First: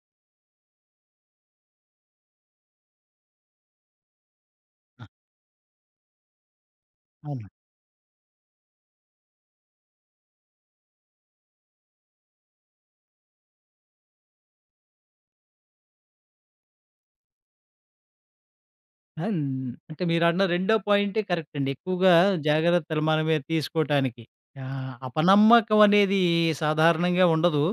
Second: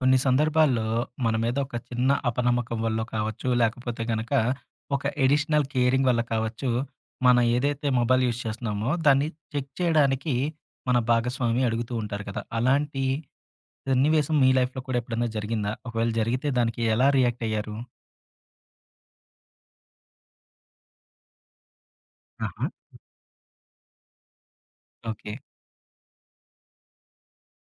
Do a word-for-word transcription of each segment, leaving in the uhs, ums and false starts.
కొన్ని సందర్భాల్లో మన మీద ఒక చిన్న అపనమ్మకం వల్ల కావచ్చు, లేకపోతే గనక ఒక ఆ! అడిషనల్ కేరింగ్ వల్ల కావచ్చు, మనం అవును. ఏదైతే మొబైల్ యూజ్ చేస్తున్నామో దాన్ని చెక్ చేయడానికి మన భాగస్వామి అడుగుతూ ఉంటారు కదా! అలాంటి సన్నివేశం మీ లైఫ్‌లో కూడా ఎప్పుడైనా జరిగిందా? ఒకవేళ జరిగితే దానికి ఎలా రియాక్ట్ అయ్యారు? ఆహ్, హ్మ్. అంటే మీరన్న రెండో పాయింటే కరెక్ట్ అండి. ఎక్కువగా ఆహా! జాగ్రత్తలు మనమే తీసుకోటానికి. ఆహ్, ఓకే. అపనమ్మకం అనేది సాధారణంగా ఉండదు.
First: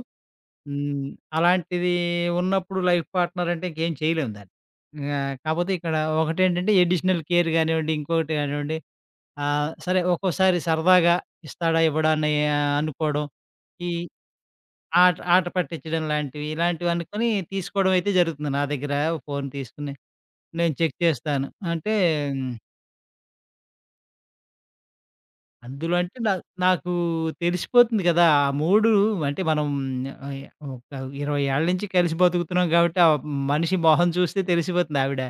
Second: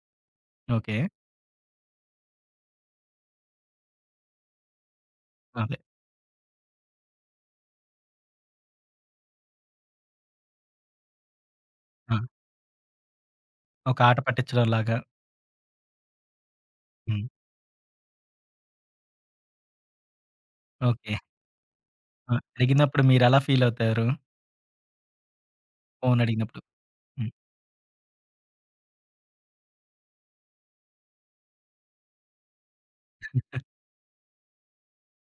ఓకే. హ్మ్. అలాంటిది ఉన్నప్పుడు లైఫ్ పార్ట్నర్ అంటే ఇంకేం చేయలేము దాన్ని. ఇంగా కాపోతే అదే. ఇక్కడ ఒకటేంటంటే అడిషనల్ కేర్ గానివ్వండి, ఇంకొకటి గానివ్వండి. ఆహ్, సరే ఒక్కోసారి సరదాగా ఇస్తాడా, ఇవ్వడా ఆ! అని అనుకోవడం. ఈ ఒక ఆట పట్టించడం లాగా. ఆట ఆట పట్టించడం లాంటివి, ఇలాంటివి హ్మ్. అనుకోని తీసుకోవడం అయితే జరుగుతుంది. నా దగ్గర ఫోను తీసుకొని నేను చెక్ ఓకే. చేస్తాను. అంటే ఆ! హ్మ్, అడిగినప్పుడు మీరెలా ఫీల్ అవుతారు? అందులో అంటే ఫోన్ నా అడిగినప్పుడు? నాకు హ్మ్. తెలిసిపోతుంది కదా! ఆ మూడు అంటే మనం, ఆహ్, ఒక ఇరవై ఏళ్ల నుంచి కలిసి బతుకుతున్నాం కాబట్టి, ఆ మనిషి మొహం చూస్తే తెలిసిపోతుంది ఆవిడ.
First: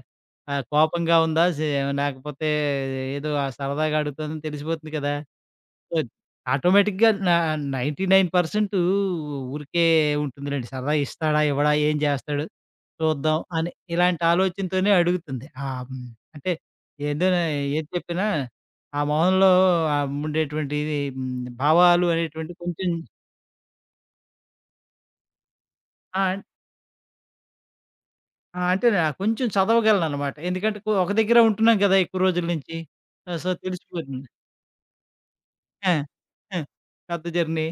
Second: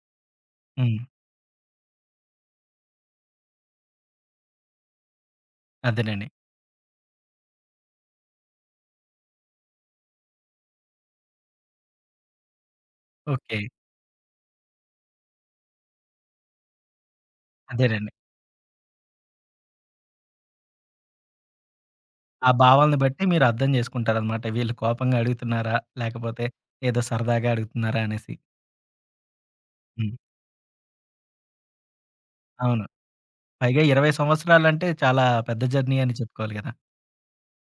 ఆహ్, హ్మ్. కోపంగా ఉందా? సే లేకపోతే ఏదో ఆ సరదాగా అడుగుతుందని తెలిసిపోతుంది కదా! సో, అదేనండి. ఆటోమేటిక్‌గా నా తొంభై తొమ్మిది శాతం ఊరికే ఉంటుందిలెండి. సరదా ఇస్తాడా? ఇవ్వడా? ఏం జేస్తాడు? చూద్దాం ఓకే. అని ఇలాంటి ఆలోచనతోనే అడుగుతుంది. ఆహ్, హ్మ్. అంటే ఏదైనా ఏది అదేనండి. చెప్పినా ఆ మొహంలో ఆహ్, ఉండేటువంటి హ్మ్, భావాలు ఆ అనేటువంటివి కొంచెం. భావాలను బట్టి మీరు అర్థం చేసుకుంటారనమాట. వీళ్ళు కోపంగా అడుగుతున్నారా? ఆ! లేకపోతే ఏదో సరదాగా అడుగుతున్నారా అనేసి. ఆ! అంటే, ఆహ్, కొంచెం హ్మ్. చదవగలననమాట. ఎందుకంటే కొ ఒక దగ్గరే ఉంటున్నాం గదా! ఎక్కువ రోజుల నుంచి. అవును. ఆ! సో, పైగా ఇరవై తెలిసిపోతుంది. సంవత్సరాలంటే చాలా పెద్ద ఆ! జర్నీ అని చెప్పుకోవాలి ఆ! గదా! పెద్ద జర్నీ.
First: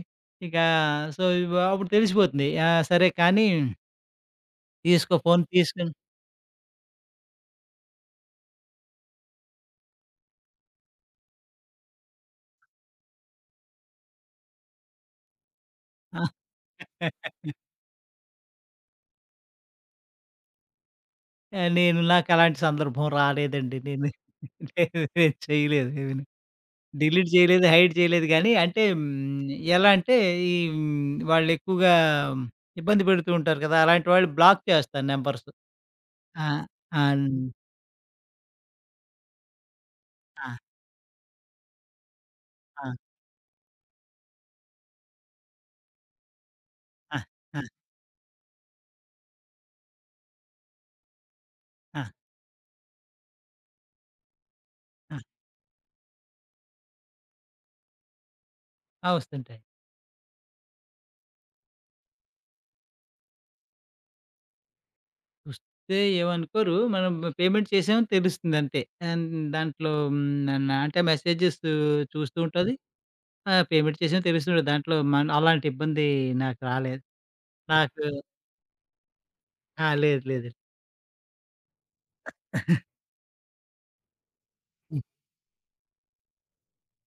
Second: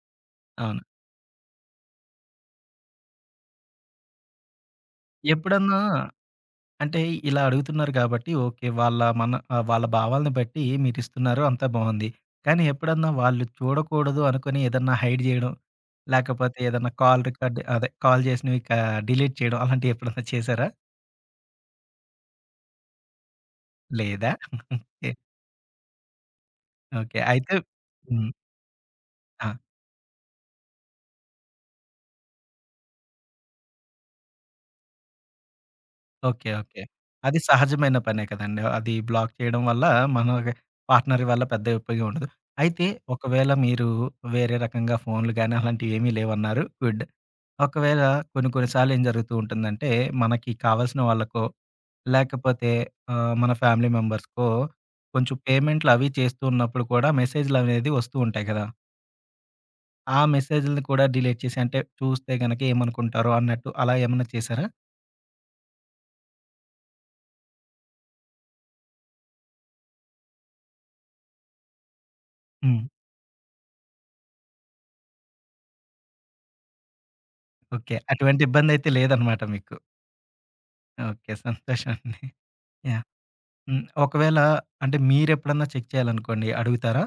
ఇక అవును. సో, ఇవ అప్పుడు తెలిసిపోతుంది. ఆ! సరే కానీ తీసుకో ఫోన్ ఎప్పుడన్నా తీసుకొని. అంటే ఇలా అడుగుతున్నారు కాబట్టి ఓకే. వాళ్ళ మన ఆహ్, వాళ్ళ భావాలను బట్టి మీరిస్తున్నారు అంతా బావుంది. కానీ ఎప్పుడన్నా వాళ్ళు చూడకూడదు అనుకుని ఏదన్నా హైడ్ జేయడం, ఆ! లేకపోతే ఏదన్నా కాల్ రికార్డ్ అదే కాల్ చేసినవి క డిలీట్ చేయడం అలాంటివి ఎప్పుడన్నా చేశారా? నేను నాకలాంటి సందర్భం రాలేదండి. నేను. లేదా? లేదు, ఓకే. నేను చేయలేదు. ఏమీని ఓకే. డిలీట్ అయితే చేయలేదు, హైడ్ చేయలేదు హ్మ్. గానీ అంటే హ్మ్, ఆ! ఎలా అంటే ఈ హ్మ్, వాళ్ళెక్కువగా ఇబ్బంది పెడుతూ ఉంటారు కదా! అలాంటి వాళ్ళు బ్లాక్ చేస్తాను నంబర్స్. ఆ! ఓకే. ఓకే. అన్ అది సహజమైన పనే కదండీ. అది బ్లాక్ చేయడం వల్ల మన ఆ! పార్ట్నర్ వల్ల పెద్ద ఉపయోగం ఉండదు. అయితే ఆ! ఒకవేళ మీరు వేరే రకంగా ఫోన్‌లు గాని అలాంటివేమీ లేవన్నారు గుడ్. ఆ! ఆ! ఒకవేళ కొన్ని కొన్ని సార్లు ఏం జరుగుతూ ఉంటుందంటే మనకి కావాల్సిన వాళ్ళకో ఆ! లేకపోతే ఆహ్, మన ఫ్యామిలీ మెంబర్స్‌కో ఆ! కొంచెం పేమెంట్లు అవి చేస్తూ ఉన్నప్పుడు కూడా మెసేజ్‌లనేది వస్తూ ఉంటాయి కదా! ఆ! వస్తుంటాయి. ఆ మెసేజ్‌లని కూడా డిలీట్ చేసి అంటే చూస్తే గనక ఏమనుకుంటారో అన్నట్టు అలా ఏమన్నా చేశారా? చూస్తే ఏమనుకోరు. మనం పేమెంట్ చేసామని తెలుస్తుందంతే. అండ్ దాంట్లో హ్మ్, న అంటే మెసేజెస్ చూస్తూ ఉంటది. హ్మ్. ఆ! పేమెంట్ చేసాం తెలుస్తుంది. దాంట్లో మన అలాంటి ఇబ్బంది నాకు రాలేదు. ఓకే. నాకు. అటువంటి ఇబ్బందైతే లేదనమాట మీకు. ఆ! లేదు లేదండి. ఓకే. సంతోషం అండి. యాహ్! హ్మ్. ఒకవేళ అంటే హ్మ్. మీరెప్పుడన్నా చెక్ చేయాలనుకోండి అడుగుతారా?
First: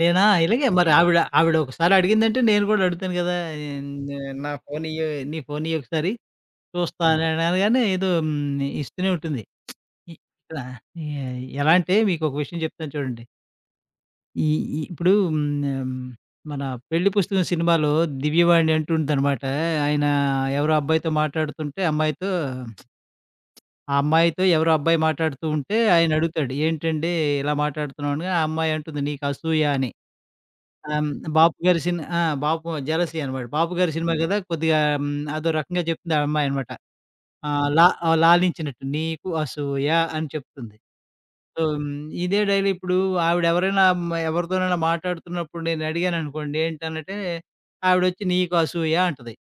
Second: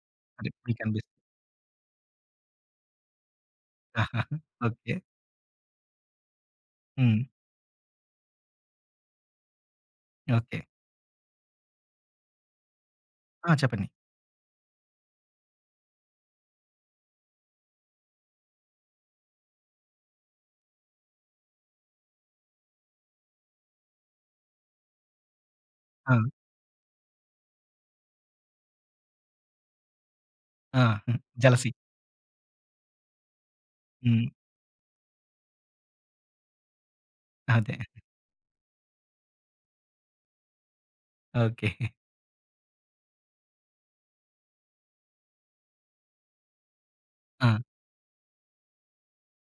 నేనా అంటే ఇలాగే మరి మీకనిపిస్ ఆవిడ, ఆవిడ ఒకసారి అడిగిందంటే నేను కూడా అడుగుతాను కదా! నే ఆహా! నా ఫోన్ ఓకే. ఇయ్యి, నీ ఫోన్ ఇయ్యి ఒకసారి. హ్మ్. హ్మ్. చూస్తాను అనగానే ఏదో హ్మ్, ఇస్తూనే ఉంటుంది. ఇ ఓకే. ఇక్కడ ఎ ఎలా అంటే మీకు ఒక విషయం చెప్తాను చూడండి. ఆ! చెప్పండి. ఈ ఈ ఇప్పుడు హ్మ్, మన 'పెళ్లి పుస్తకం' సినిమాలో దివ్యవాణి అంటుందనమాట. ఆయన ఎవరో అబ్బాయితో మాట్లాడుతుంటే అమ్మాయితో, ఆ అమ్మాయితో ఎవరో అబ్బాయి మాట్లాడుతూ ఉంటే ఆ! ఆయన అడుగుతాడు, "ఏంటండి ఇలా మాట్లాడుతున్నావు" అనగా ఆ అమ్మాయి అంటుంది, "నీకు అసూయ" అని. ఆ! ఆహ్, హ్మ్, హ్మ్. బాపు జెలసీ. గారి సిన్ ఆ! బాపు జెలసీ అనమాట. బాపు గారి సినిమా హ్మ్. కదా! కొద్దిగా హ్మ్, అదో రకంగా చెప్తుంది ఆ అమ్మాయి అనమాట. ఆహ్, అదే. లా ఆహ్, లాలించినట్టు "నీకు అసూయ" అని చెప్తుంది. So, okay. హ్మ్, ఇదే డైలీ ఇప్పుడు ఆవిడ ఎవరైనా, మ ఎవరితోనైనా మాట్లాడుతున్నప్పుడు నేను అడిగాననుకోండి, ఏంటనంటే ఆ! ఆవిడొచ్చి "నీకు అసూయ" అంటది.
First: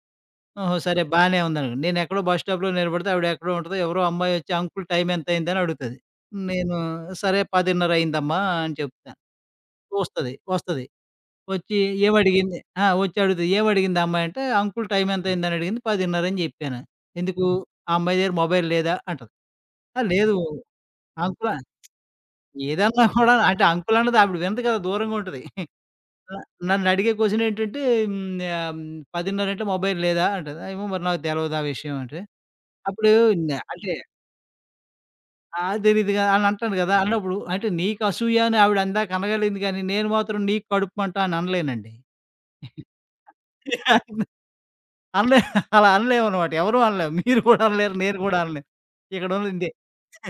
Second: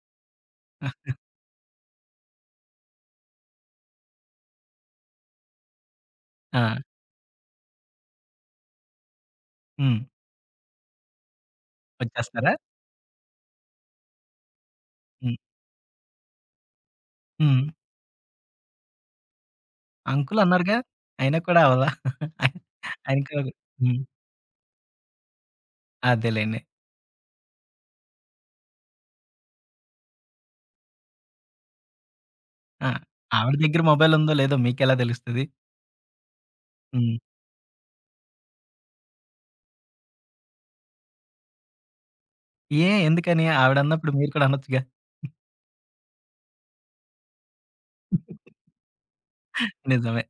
ఓహో! ఆ! సరే బానే ఉందనుకోండి. నేనెక్కడో బస్ స్టాప్‌లో నిలబడితే ఆవిడెక్కడో ఉంటది. ఎవరో అమ్మాయొచ్చి "అంకుల్ టైమ్ ఎంతయిందని" అడుగుతది. ఆ! నేను "సరే పది ముప్పై అయిందమ్మా" అని చెప్తాను. హ్మ్. వస్తది. వస్తది. వచ్చి వచ్చేస్తారా? ఏమడిగింది ఆ! వచ్చి అడుగుతది. ఏమడిగింది ఆ అమ్మాయి అంటే, "అంకుల్ టైమ్ హ్మ్. ఎంతయిందని" అడిగింది. పది ముప్పై అని చెప్పాను. "ఎందుకు హ్మ్. ఆ అమ్మాయి దగ్గర మొబైల్ లేదా?" అంటది. "ఆ! లేదు అంకుల్ అన్నారుగా! అయినా అంకుల్." కూడా అవ్వదా? ఏదన్నా కూడా ఆయనకు అంటే అంకుల్ హ్మ్. అన్నది ఆవిడ వినదు కదా! దూరంగా ఉంటది. న అదేలెండి. నన్నడిగే క్వెషన్ ఏంటంటే, హ్మ్, ఆహ్, "పది ముప్పై అంటే మొబైల్ లేదా?" అంటది. "ఏమో మరి నాకు తెలవదు ఆ విషయం" అంటే ఆ! అప్పుడు న ఆవిడ దగ్గర అంటే, మొబైల్ ఉందో లేదో మీకెలా తెలుస్తది? ఆ! తెలీదుగా అని అంటాను గదా! హ్మ్. అన్నప్పుడు అంటే నీకు అసూయ అని ఆవిడ అందాక అనగలిగింది గానీ, నేను మాత్రం నీకు కడుపు మంట అని అనలేనండి. ఏ ఎందుకని? ఆవిడన్నప్పుడు మీరు కూడా అనొచ్చుగా. అనలే అలా అనలేమనమాట. ఎవరు అనలేము. మీరు కూడా అనలేరు. నేను గూడా అనలేను. ఇక్కడుంది ఇంతే. నిజమే.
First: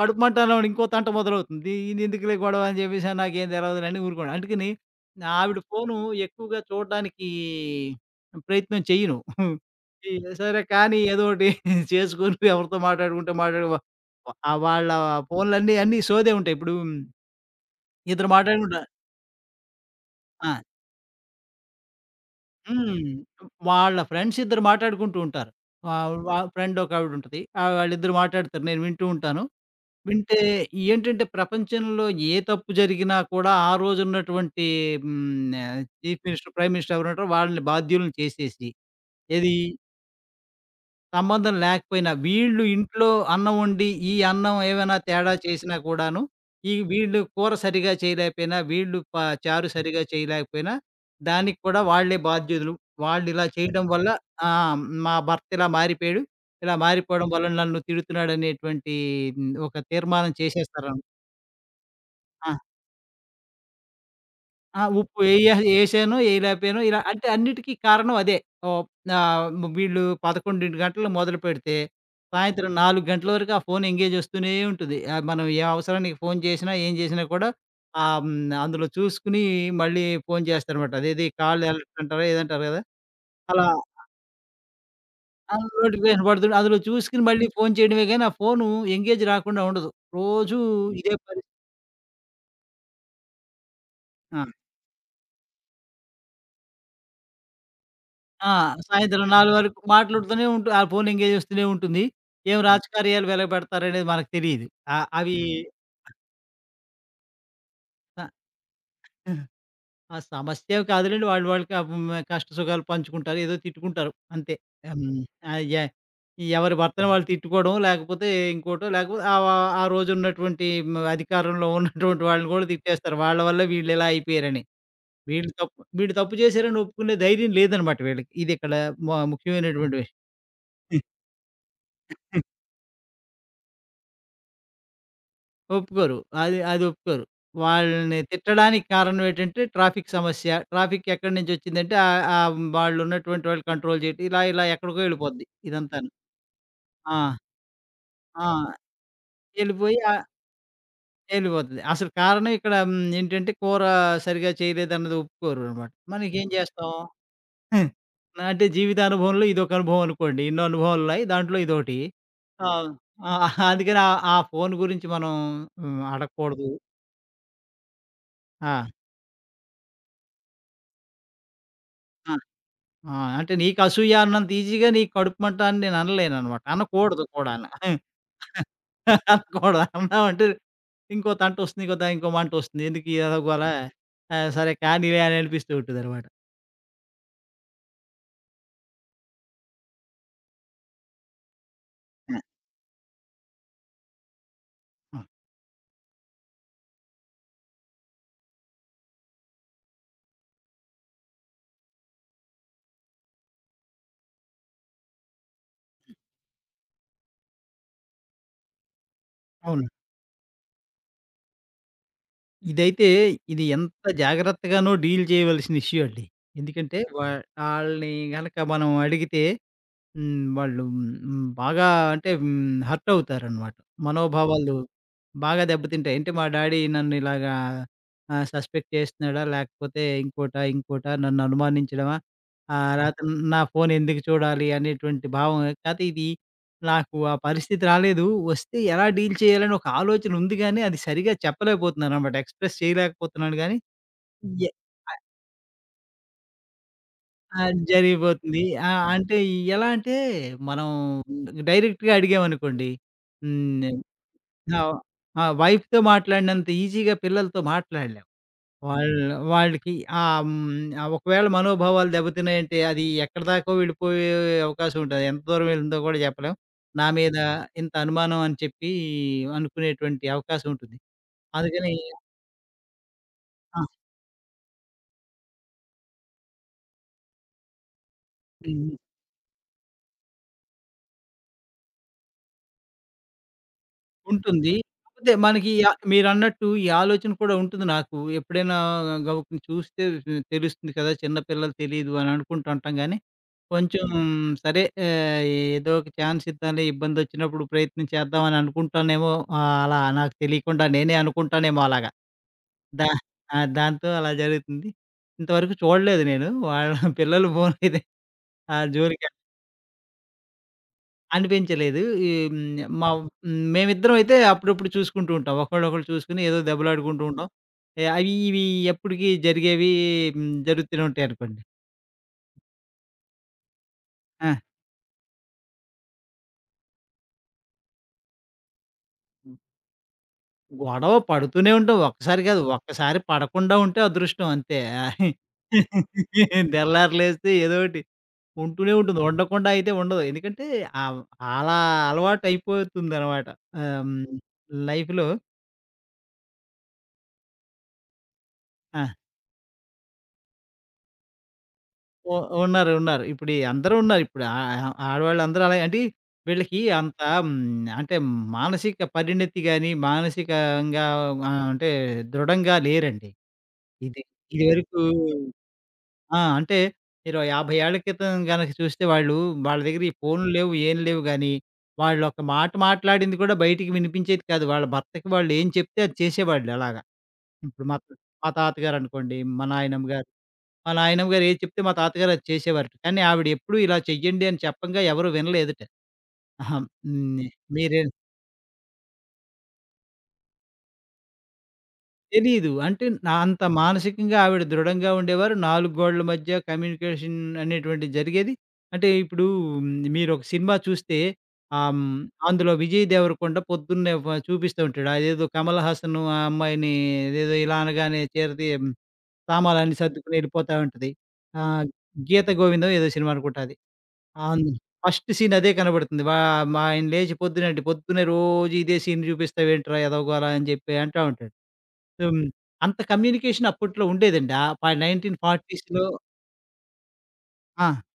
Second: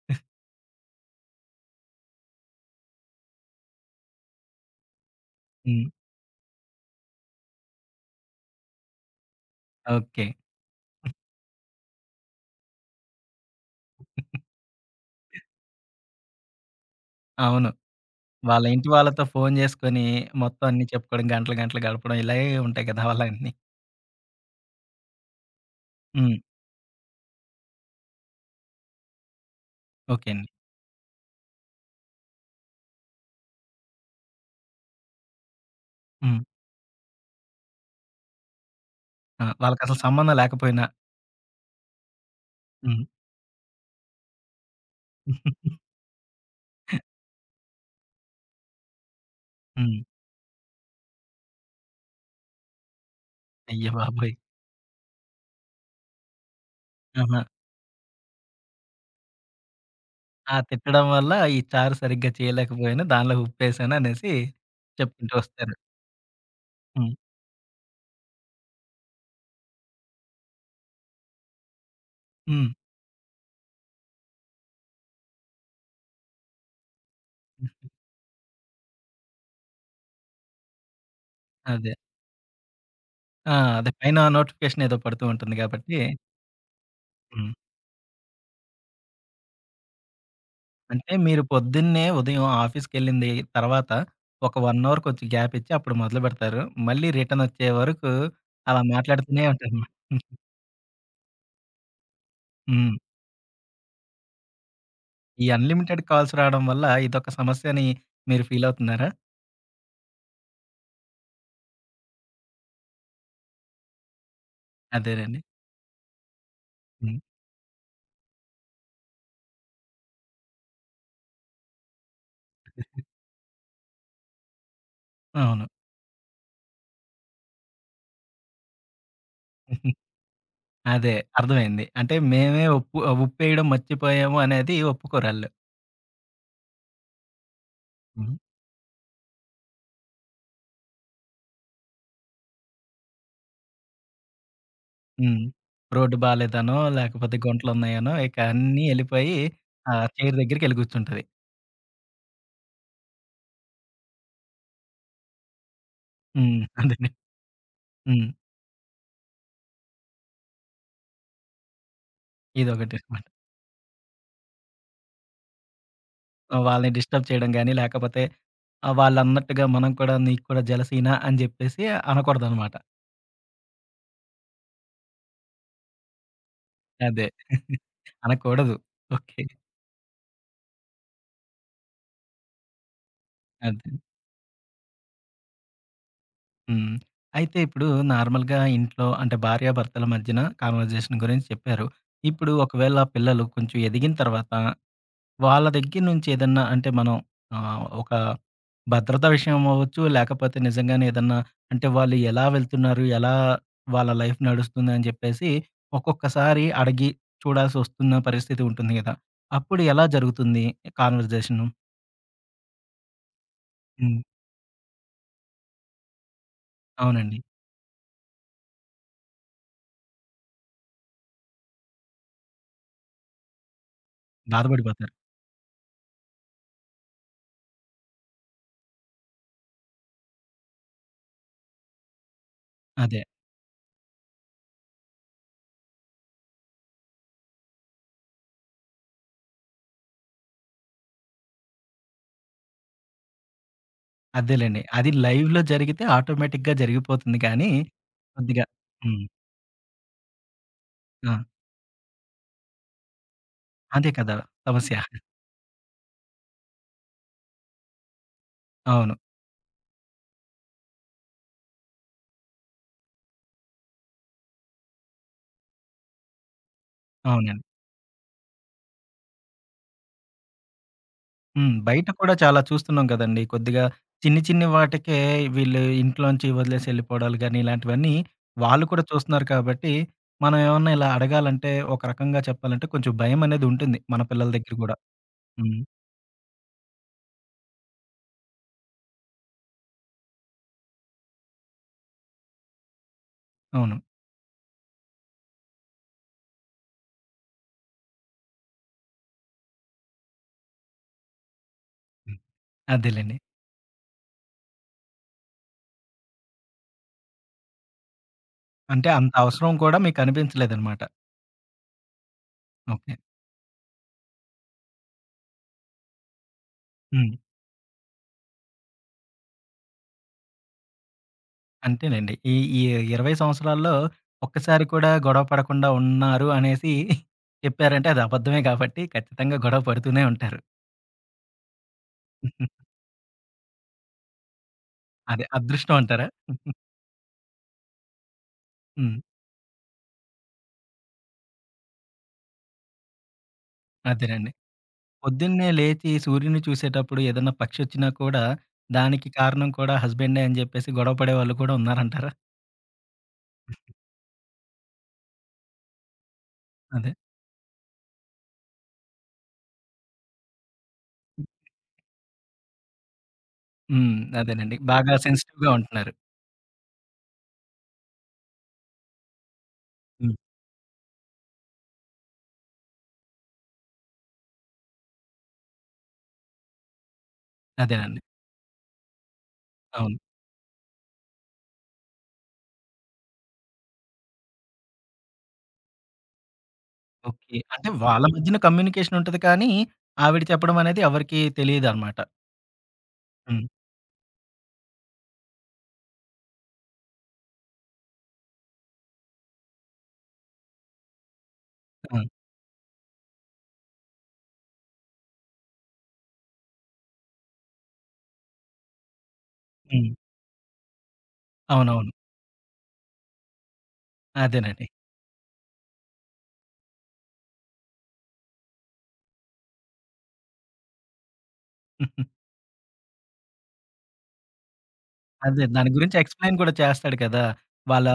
కడుపు మంట అన్నప్పుడు ఇంకో తంట మొదలవుతుంది. ఇది ఎందుకులే గొడవ అని చెప్పేసి నాకేం తెలవదులే ఊరుకోవడం. అందుకని నా ఆవిడ హ్మ్. ఫోను ఎక్కువగా చూడడానికి ప్రయత్నం చెయ్యను. ఈ ఓకే. సరే కానీ ఏదో ఒకటి చేసుకొని ఎవరితో మాట్లాడుకుంటే మాట్లాడు వ ఆహ్, వాళ్ళ ఫోన్‌లన్నీ, అన్నీ సోదే ఉంటాయి. ఇప్పుడు అవును. ఇద్దరు వాళ్ళ మాట్లాడుకుంటా ఇంటి వాళ్ళతో ఫోను జేసుకొని, ఆ! మొత్తం అన్నీ చెప్పుకోవడం, గంటలు గంటలు గడపడం ఇలాగే ఉంటాయి కదా! హ్మ్. వాళ్ళన్నీ. వాళ్ళ ఫ్రెండ్స్ ఇద్దరు మాట్లాడుకుంటూ ఉంటారు. ఆహ్, వా హ్మ్. ఫ్రెండ్ ఒకావిడ ఉంటది. ఆహ్, వాళ్ళిద్దరు మాట్లాడుతారు. నేను వింటూ ఉంటాను. ఓకే వింటే అండి. ఏంటంటే ప్రపంచంలో ఏ తప్పు జరిగినా కూడా ఆ రోజున్నటువంటి హ్మ్. ఆహ్, చీఫ్ హ్మ్. మినిస్టర్, ప్రైమ్ మినిస్టర్ ఎవరుంటారో వాళ్ళని బాధ్యులను చేసేసి, ఆ! ఏది వాళ్ళకసలు సంబంధం లేకపోయినా. సంబంధం లేకపోయినా వీళ్ళు హ్మ్. ఇంట్లో అన్నం వండి, ఈ అన్నం ఏమైనా తేడా చేసినా కూడాను, ఈ వీళ్ళు కూర సరిగా చేయలేకపోయినా, వీళ్ళు ప చారు హ్మ్. సరిగా చేయలేకపోయినా, దానికి కూడా వాళ్ళే బాధ్యులు. వాళ్ళు ఇలా చేయడం అయ్య వల్ల, బాబోయ్! ఆ! మా భర్త ఇలా మారిపోయాడు. ఇలా మారిపోవడం ఆహా! వల్ల నన్ను తిడుతున్నాడనేటువంటి, హ్మ్. ఒక తీర్మానం ఆ చేసేస్తారనమాట. తిట్టడం వల్ల ఈ చారు సరిగ్గా ఆ! చేయలేకపోయాను. దానిలో ఉప్పేసాను అనేసి ఆ! ఉప్పు చెప్పుకుంటూ ఎయ్య వస్తారు. ఎసానో, ఎయలేకపోయానో ఇలా హ్మ్. అంటే అన్నిటికి కారణం అదే. ఓహ్! ఆహ్, వీళ్ళు పదకొండు గంటలు మొదలుపెడితే, హ్మ్. సాయంత్రం నాలుగు గంటల వరకు ఆ ఫోన్ ఎంగేజ్ వస్తూనే ఉంటుంది. ఆహ్, మనం ఏ అవసరానికి ఫోన్ చేసినా, ఏం చేసినా కూడా ఆహ్, హ్మ్, అందులో చూసుకొని మళ్ళీ ఫోన్ చేస్తారనమాట. అదేది కాల్ అదే. అలర్ట్ అంటారో ఏదంటారు కదా! ఆ! అలా, అదే పైన నోటిఫికేషన్ ఏదో పడుతూ ఉంటుంది ఆ! గాబట్టి. నోటిఫికేషన్ పడుతుంది. అందులో చూసుకొని మళ్ళీ హ్మ్. ఫోన్ చేయడమే గానీ, ఆ ఫోను ఎంగేజ్ రాకుండా ఉండదు. రోజూ అంటే ఇదే మీరు పని. పొద్దున్నే ఉదయం ఆఫీస్‌కెళ్ళింది తర్వాత ఆ! ఒక వన్ అవర్ కొంచెం గ్యాప్ ఇచ్చి అప్పుడు మొదలుపెడతారు. మళ్ళీ రిటర్నొచ్చే వరకు ఆ! అలా సాయంత్రం మాట్లాడుతూనే నాలుగు వరకు ఉంటారు. మాట్లాడుతూనే ఉంటు ఆ ఫోన్ ఎంగేజ్ వస్తూనే ఉంటుంది. ఏం హ్మ్. హ్మ్. రాజకార్యాలు వెలగబెడతారనేది మనకు తెలీదు. ఆహ్, అవి ఈ తెలీదు. అన్‌లిమిటెడ్ కాల్స్ రావడం వల్ల ఇదొక సమస్యని స మీరు ఫీలవుతున్నారా? ఆ! ఆ సమస్య కాదులెండి. వాళ్ళు వాళ్ళు క హ్మ్, కష్ట సుఖాలు పంచుకుంటారు. ఏదో తిట్టుకుంటారు అంతే. హ్మ్. అదేనండి. ఆహ్, ఎ ఎవరి భర్తను హ్మ్. వాళ్ళు తిట్టుకోవడం, లేకపోతే ఇంకోటో, లేకపోతే ఆ వ ఆ రోజున్నటువంటి, హ్మ్, అధికారంలో ఉన్నటువంటి వాళ్ళని కూడా తిట్టేస్తారు. వాళ్ళ వల్ల వీళ్ళు ఇలా అయిపోయారని. వీళ్ళు అవును. తప్పు వీళ్ళు తప్పు చేశారని ఒప్పుకునే ధైర్యం లేదనమాట వీళ్ళకి. ఇది ఇక్కడ మ ముఖ్యమైనటువంటి విషయం. అదే. అర్థమైంది. అంటే మేమే ఉప్పు ఉప్పేయడం మర్చిపోయాము అనేది ఒప్పుకోరాళ్ళు. ఒప్పుకోరు. అది అది ఒప్పుకోరు. వాళ్ళని హ్మ్. తిట్టడానికి కారణం ఏంటంటే ట్రాఫిక్ సమస్య. ట్రాఫిక్ ఎక్కడి నుంచొచ్చిందంటే ఆహ్, ఆహ్, వాళ్ళున్నటువంటి, వాళ్ళు ఉన్నటువంటి వాళ్ళు కంట్రోల్ చేయటం, ఇలా ఇలా ఎక్కడికో హ్మ్. వెళ్ళిపోద్ది ఇదంతాను. రోడ్డు బాలేదనో, ఆ! లేకపోతే గుంటలున్నాయనో ఇక ఆ! అన్నీ ఎళ్ళిపోయి ఆ వెళ్ళిపోయి ఆహ్, చైర్ దగ్గరికెళ్లి కూర్చుంటది. వెళ్ళిపోతది. అసలు కారణం ఇక్కడ హ్మ్. ఏంటంటే కూర సరిగ్గా చేయలేదన్నది ఒప్పుకోరనమాట. మనకేం హ్మ్. చేస్తాం? అదే. హ్మ్. అంటే జీవితానుభవంలో ఇదొక అనుభవం అనుకోండి. ఎన్నో అనుభవాలున్నాయి. దాంట్లో ఇదోటి. ఆ! ఇదొకటి అనమాట. ఆ! అందుకని ఆ ఆ ఫోను గురించి మనం హ్మ్. అడగకూడదు. వాళ్ళని డిస్టర్బ్ చేయడం గాని, లేకపోతే ఆ! ఆహ్, వాళ్ళన్నట్టుగా మనం కూడా నీకు కూడా జెలసీనా అని జెప్పేసి అనకూడదనమాట. ఆ! అంటే నీకు అసూయ అన్నంత ఈజీగా నీకు కడుపుమంట అని నేను అనలేననమాట. అనకూడదు అదే. కూడాను. అనకూడదు. ఓకే. అనకూడదు. అన్నావంటే ఇంకో తంటొస్తుంది. ఇంకో త ఇంకో మంటొస్తుంది. ఎందుకు ఈ అలగోల. అదే. ఆహ్, సరే కానీలే అని అనిపిస్తూ ఉంటుందనమాట. హ్మ్. అయితే ఇప్పుడు నార్మల్‌గా ఇంట్లో అంటే భార్యాభర్తల మధ్యన కన్వర్జేషన్ గురించి చెప్పారు. ఆ! ఇప్పుడు ఒకవేళ పిల్లలు కొంచెం ఎదిగిన తర్వాత ఆ! వాళ్ళ దగ్గర నుంచి ఏదన్నా అంటే మనం ఆహ్, ఒక భద్రత విషయం అవ్వచ్చు, లేకపోతే నిజంగానే ఏదన్నా అంటే వాళ్ళు ఎలా వెళ్తున్నారు, ఎలా వాళ్ళ లైఫ్ నడుస్తుందని చెప్పేసి ఒక్కొక్కసారి అడిగి చూడాల్సొస్తున్న పరిస్థితి ఉంటుంది గదా! అప్పుడు అవును. ఎలా జరుగుతుంది కాన్వర్జేషను? ఇదైతే ఇది ఎంత హ్మ్. జాగ్రత్తగానో డీల్ చేయవలసిన ఇష్యూ అండి. ఎందుకంటే వా అవునండి. ఆళ్ళని గనక మనం అడిగితే హ్మ్. వాళ్ళు హ్మ్. బాగా అంటే హ్మ్. హర్ట్ అవుతారనమాట. మనోభావాలు బాధపడిపోతారు. బాగా దెబ్బతింటాయి. అంటే మా డాడీ నన్ను ఇలాగా ఆహ్, సస్పెక్ట్ చేస్తున్నాడా? లేకపోతే ఇంకోటా, ఇంకోటా, నన్ను అనుమానించడమా? ఆహ్, హ్మ్. అదే. లేతే నా ఫోన్ ఎందుకు చూడాలి అనేటువంటి భావం. కాతే, ఇది నాకు ఆ పరిస్థితి రాలేదు. వస్తే ఎలా డీల్ చేయాలని ఒక ఆలోచన ఉంది గానీ, అది సరిగ్గా చెప్పలేకపోతున్నాననమాట. ఎక్స్‌ప్రెస్ చేయలేకపోతున్నాను గానీ, ఎ అదేలెండి. అది లైవ్‌లో జరిగితే ఆటోమేటిక్‌గా జరిగిపోతుంది ఆ! కానీ జరిగిపోతుంది. కొద్దిగా ఆ! హ్మ్. అంటే ఎలా అంటే మనం ఆ! డైరెక్ట్‌గా అడిగామనుకోండి. హ్మ్. అదే కదా! ఆ! సమస్య. ఆ! వైఫ్‌తో మాట్లాడినంత ఈజీగా పిల్లలతో మాట్లాడలేం. అవును. వాళ్ళు, వాళ్ళకి ఆహ్, హ్మ్, ఒకవేళ మనోభావాలు దెబ్బతిన్నాయంటే అది ఎక్కడిదాకో వెళ్ళిపోయే అవకాశం ఉంటది. ఎంత దూరం వెళ్ళిందో కూడా చెప్పలేం. నా మీద అవునండి. ఇంత అనుమానం అని చెప్పి అనుకునేటువంటి అవకాశం ఉంటుంది. హ్మ్. అందుకని, బయట కూడా చాలా చూస్తున్నాం కదండీ. ఆ! కొద్దిగా చిన్ని చిన్ని వాటికే వీళ్ళు ఇంట్లోంచి వదిలేసి ఎళ్ళిపోవడాలు గాని ఇలాంటివన్నీ వాళ్ళు హ్మ్. కూడా చూస్తున్నారు కాబట్టి, మనం ఏమన్నా ఇలా అడగాలంటే ఒక రకంగా చెప్పాలంటే కొంచెం భయమనేది ఉంటుంది. మన పిల్లల ఉంటుంది. దగ్గర గూడా. కాకపోతే మనకి హ్మ్. ఈ, ఆహ్, మీరన్నట్టు ఈ ఆలోచన కూడా ఉంటుంది నాకు. ఎప్పుడైనా గబుక్కున చూస్తే తెలుస్తుంది కదా! చిన్న పిల్లలు తెలీదు అని అనుకుంటూ ఉంటాం గానీ, అవును. కొంచెం సరే ఆహ్, ఏదో ఒక ఛాన్స్ ఇద్దాంలే, ఇబ్బందొచ్చినప్పుడు ప్రయత్నం చేద్దాం అని అనుకుంటానేమో, ఆహ్, అలా నాకు తెలియకుండా నేనే అనుకుంటానేమో అలాగా. హ్మ్. దా అదేలెండి. ఆ! దాంతో అలా జరుగుతుంది. ఇంతవరకు చూడలేదు నేను. వాళ్ళ పిల్లలు ఫోన్‌లయితే ఆ అంటే అంత జోలికెళ్ళలేదు. అవసరం కూడా మీకు అనిపించలేదనమాట. అనిపించలేదు. ఈ హ్మ్. మా ఓకే. హ్మ్. మేమిద్దరం అయితే అప్పుడప్పుడు చూసుకుంటూ ఉంటాం. ఒకళ్ళనొకళ్ళు చూసుకొని ఏదో దెబ్బలాడుకుంటూ హ్మ్. ఉంటాం. ఎ అవి ఇవి ఎప్పటికి జరిగేవి, హ్మ్. జరుగుతూనే ఉంటాయనుకోండి. అంతేనండి. ఈ ఈ ఇరవై సంవత్సరాల్లో ఆ! ఒక్కసారి కూడా గొడవ పడకుండా ఉన్నారు అనేసి చెప్పారంటే అది అబద్ధమే కాబట్టి ఖచ్చితంగా గొడవ పడుతూనే ఉంటారు. గొడవ పడుతూనే ఉంటాం. ఒక్కసారి కాదు. ఒక్కసారి పడకుండా ఉంటే అదృష్టం అంతే. అదే అదృష్టం అంటారా? తెల్లారి లేస్తే ఏదోకటి ఉంటూనే హ్మ్. ఉంటుంది. ఉండకుండా అయితే ఉండదు. ఎందుకంటే ఆవ్ అలా అలవాటయిపోతుందనమాట. ఆహ్, హ్మ్. అదేనండి. లైఫ్‌లో పొద్దున్నే లేచి సూర్యుడిని చూసేటప్పుడు ఏదన్నా పక్షొచ్చినా కూడా ఆ! దానికి కారణం కూడా హస్బెండే అని జెప్పేసి గొడవ పడేవాళ్ళు కూడా ఉన్నారంటారా? ఉ ఉన్నారు. ఉన్నారు. ఇప్పుడు ఈ అందరూ ఉన్నారు. ఇప్పుడు ఆ, ఆహ్, ఆడవాళ్ళందరూ అలాగే అంటే వీళ్ళకి అదే. అంత, హ్మ్, అంటే మానసిక పరిణతి గాని, మానసికంగా ఆహ్, అంటే దృఢంగా లేరండి. హ్మ్. ఇది అదేనండి. ఇదివరకు, బాగా సెన్సిటివ్‌గా ఉంటున్నారు. ఆ! అంటే మీరు యాభై ఏళ్ల క్రితం గనక చూస్తే వాళ్ళు, వాళ్ళ దగ్గర ఈ హ్మ్. ఫోన్‌లు లేవు, ఏం లేవు గానీ, వాళ్ళు ఒక మాట మాట్లాడింది కూడా బయటికి వినిపించేది కాదు. వాళ్ళ భర్తకి వాళ్ళు ఏం చెప్తే అది చేసేవాళ్ళు అలాగా. ఇప్పుడు మా అదేనండి. మా తాతగారనుకోండి, మా నాయనమ్మ అవును. గారు, మా నాయనమ్మ గారు ఏది చెప్తే మా తాతగారు అది చేసేవారట. కానీ ఆవిడ ఎప్పుడు ఇలా చెయ్యండి అని చెప్పంగా ఎవరు వినలేదట. అహా! హ్మ్. ఓకే. అంటే మీరే వాళ్ళ మధ్యన కమ్యూనికేషన్ ఉంటది కానీ, ఆవిడ చెప్పడం అనేది ఎవరికీ తెలీదనమాట. తెలీదు. అంటే నా అంత హ్మ్. మానసికంగా ఆవిడ దృఢంగా ఉండేవారు. నాలుగు గోడల మధ్య కమ్యూనికేషన్ అనేటువంటిది జరిగేది. అంటే ఇప్పుడు మీరొక సినిమా చూస్తే ఆహ్, హ్మ్, ఆ! అందులో విజయ్ దేవరకొండ పొద్దున్నే వ చూపిస్తూ ఉంటాడు. అదేదో కమల్ హాసన్ ఆ అమ్మాయిని ఏదేదో ఇలా అనగానే చీరది సామాలన్నీ హ్మ్. సర్దుకొని ఎళ్ళిపోతా ఉంటది. ఆహ్, అవునవును. 'గీత గోవిందం' ఏదో సినిమా అనుకుంటా అది. అవును. అదేనండి. ఫస్ట్ సీన్ అదే కనబడుతుంది. వా మా ఆయన లేచి పొద్దునండి, పొద్దున్నే రోజు ఇదే సీన్ చూపిస్తావేంట్రా ఎదవగోలా అని చెప్పి అంటా ఉంటాడు. హ్మ్. అంత కమ్యూనికేషన్ అప్పట్లో ఉండేదండి. ఆ ప అదే. దాని పంతొమ్మిది వందల నలభైలలో. గురించి ఎక్స్‌ప్లెయిన్ కూడా చేస్తాడు కదా! ఆ! వాళ్ళ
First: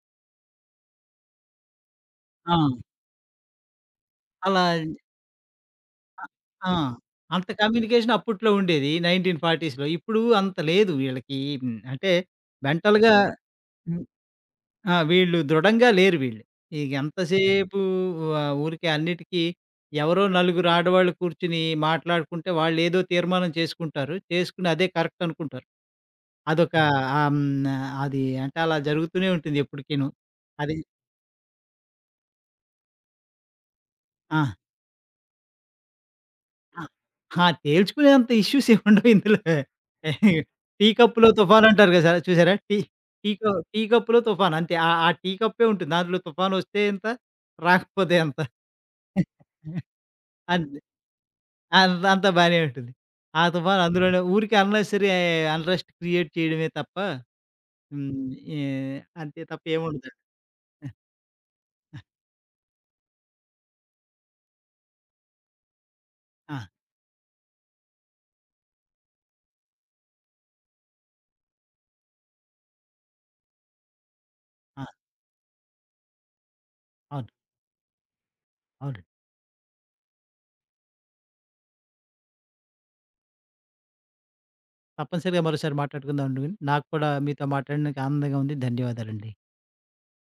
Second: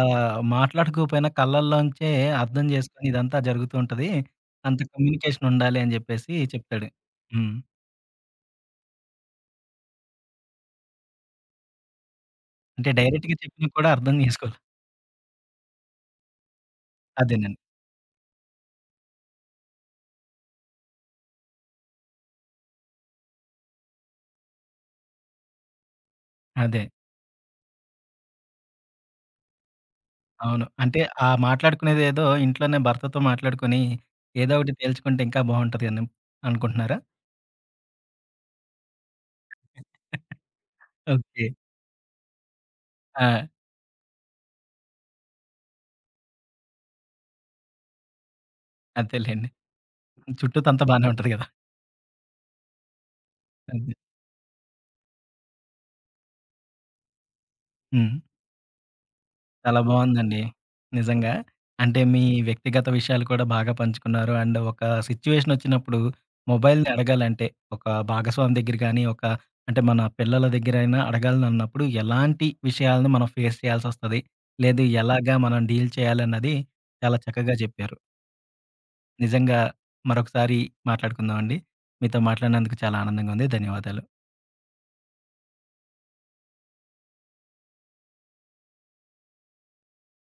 మాట్లాడుకోపోయినా కళ్ళల్లోంచే అర్థం ఆ! చేసుకొని ఇదంతా జరుగుతూ ఉంటది. అలా అంత కమ్యూనికేషన్ ఉండాలి అని అ చెప్పేసి ఆ! చెప్తాడు. అంత హ్మ్. కమ్యూనికేషన్ అప్పట్లో ఉండేది. పంతొమ్మిది వందల నలభైలలో ఇప్పుడు అంత లేదు వీళ్ళకి. హ్మ్. అంటే అంటే మెంటల్‌గా, డైరెక్ట్‌గా చెప్పినా కూడా అర్థం చేసుకోవాలి. ఆ! వీళ్ళు దృఢంగా లేరు వీళ్ళు. ఇగ హ్మ్. అదేనండి. ఎంతసేపు ఆహ్, ఊరికే అన్నిటికి, ఎవరో నలుగురు ఆడవాళ్ళు కూర్చొని మాట్లాడుకుంటే వాళ్ళేదో తీర్మానం చేసుకుంటారు. చేసుకుని అదే కరెక్ట్ అనుకుంటారు. అదొక అదే. ఆహ్, హ్మ్. అది అంటే అలా జరుగుతూనే ఉంటుంది ఎప్పటికీను. అవును. అది అంటే ఆ మాట్లాడుకునేదేదో ఇంట్లోనే భర్తతో మాట్లాడుకొని ఆ! ఏదో ఒకటి తేల్చుకుంటే ఇంకా బావుంటది అని ఆ! అనుకుంటున్నారా? ఆ! తేల్చుకునేంత ఇష్యూస్ ఏముండవు ఇందులో. టీ కప్పులో ఓకే. తుఫాను అంటారు కదా! సార్, చూసారా? టీ టీ ఆ! క టీ కప్పులో తుఫాను అంతే. ఆ ఆ టీ కప్పే ఉంటుంది. దాంట్లో తుఫానొస్తే ఇంత, రాకపోతే ఎంత. అంతేలెండి. అంతే. చుట్టూతంతా బానే ఉంటది కదా! అద్ అంతా బానే ఉంటుంది. ఆ తుఫాను అదే. అందులోనే ఊరికే అన్నెసెసరీ అన్‌రెస్ట్ క్రియేట్ చేయడమే తప్ప, హ్మ్. హ్మ్. ఏ అంతే తప్ప చాలా ఏముండదండి. బావుందండి. నిజంగా. అంటే మీ వ్యక్తిగత విషయాలు కూడా బాగా పంచుకున్నారు. అండ్ ఒక సిట్యుయేషన్ ఒచ్చినప్పుడు ఆ! మొబైల్‌ని అడగాలంటే ఒక భాగస్వామి దగ్గర గాని, ఒక అంటే మన పిల్లల దగ్గరైనా అడగాలనన్నప్పుడు ఎలాంటి విషయాలను మనం ఫేస్ చేయాల్సొస్తది. లేదు ఆ! ఎలాగా మనం డీల్ చేయాలన్నది చాలా అవును. చక్కగా చెప్పారు. అవునండి. నిజంగా మరొకసారి మాట్లాడుకుందామండి. మీతో మాట్లాడినందుకు చాలా ఆనందంగా ఉంది. ధన్యవాదాలు. తప్పనిసరిగా మరోసారి మాట్లాడుకుందామండి. నాకు కూడా మీతో మాట్లాడినందుకు ఆనందంగా ఉంది. ధన్యవాదాలండి.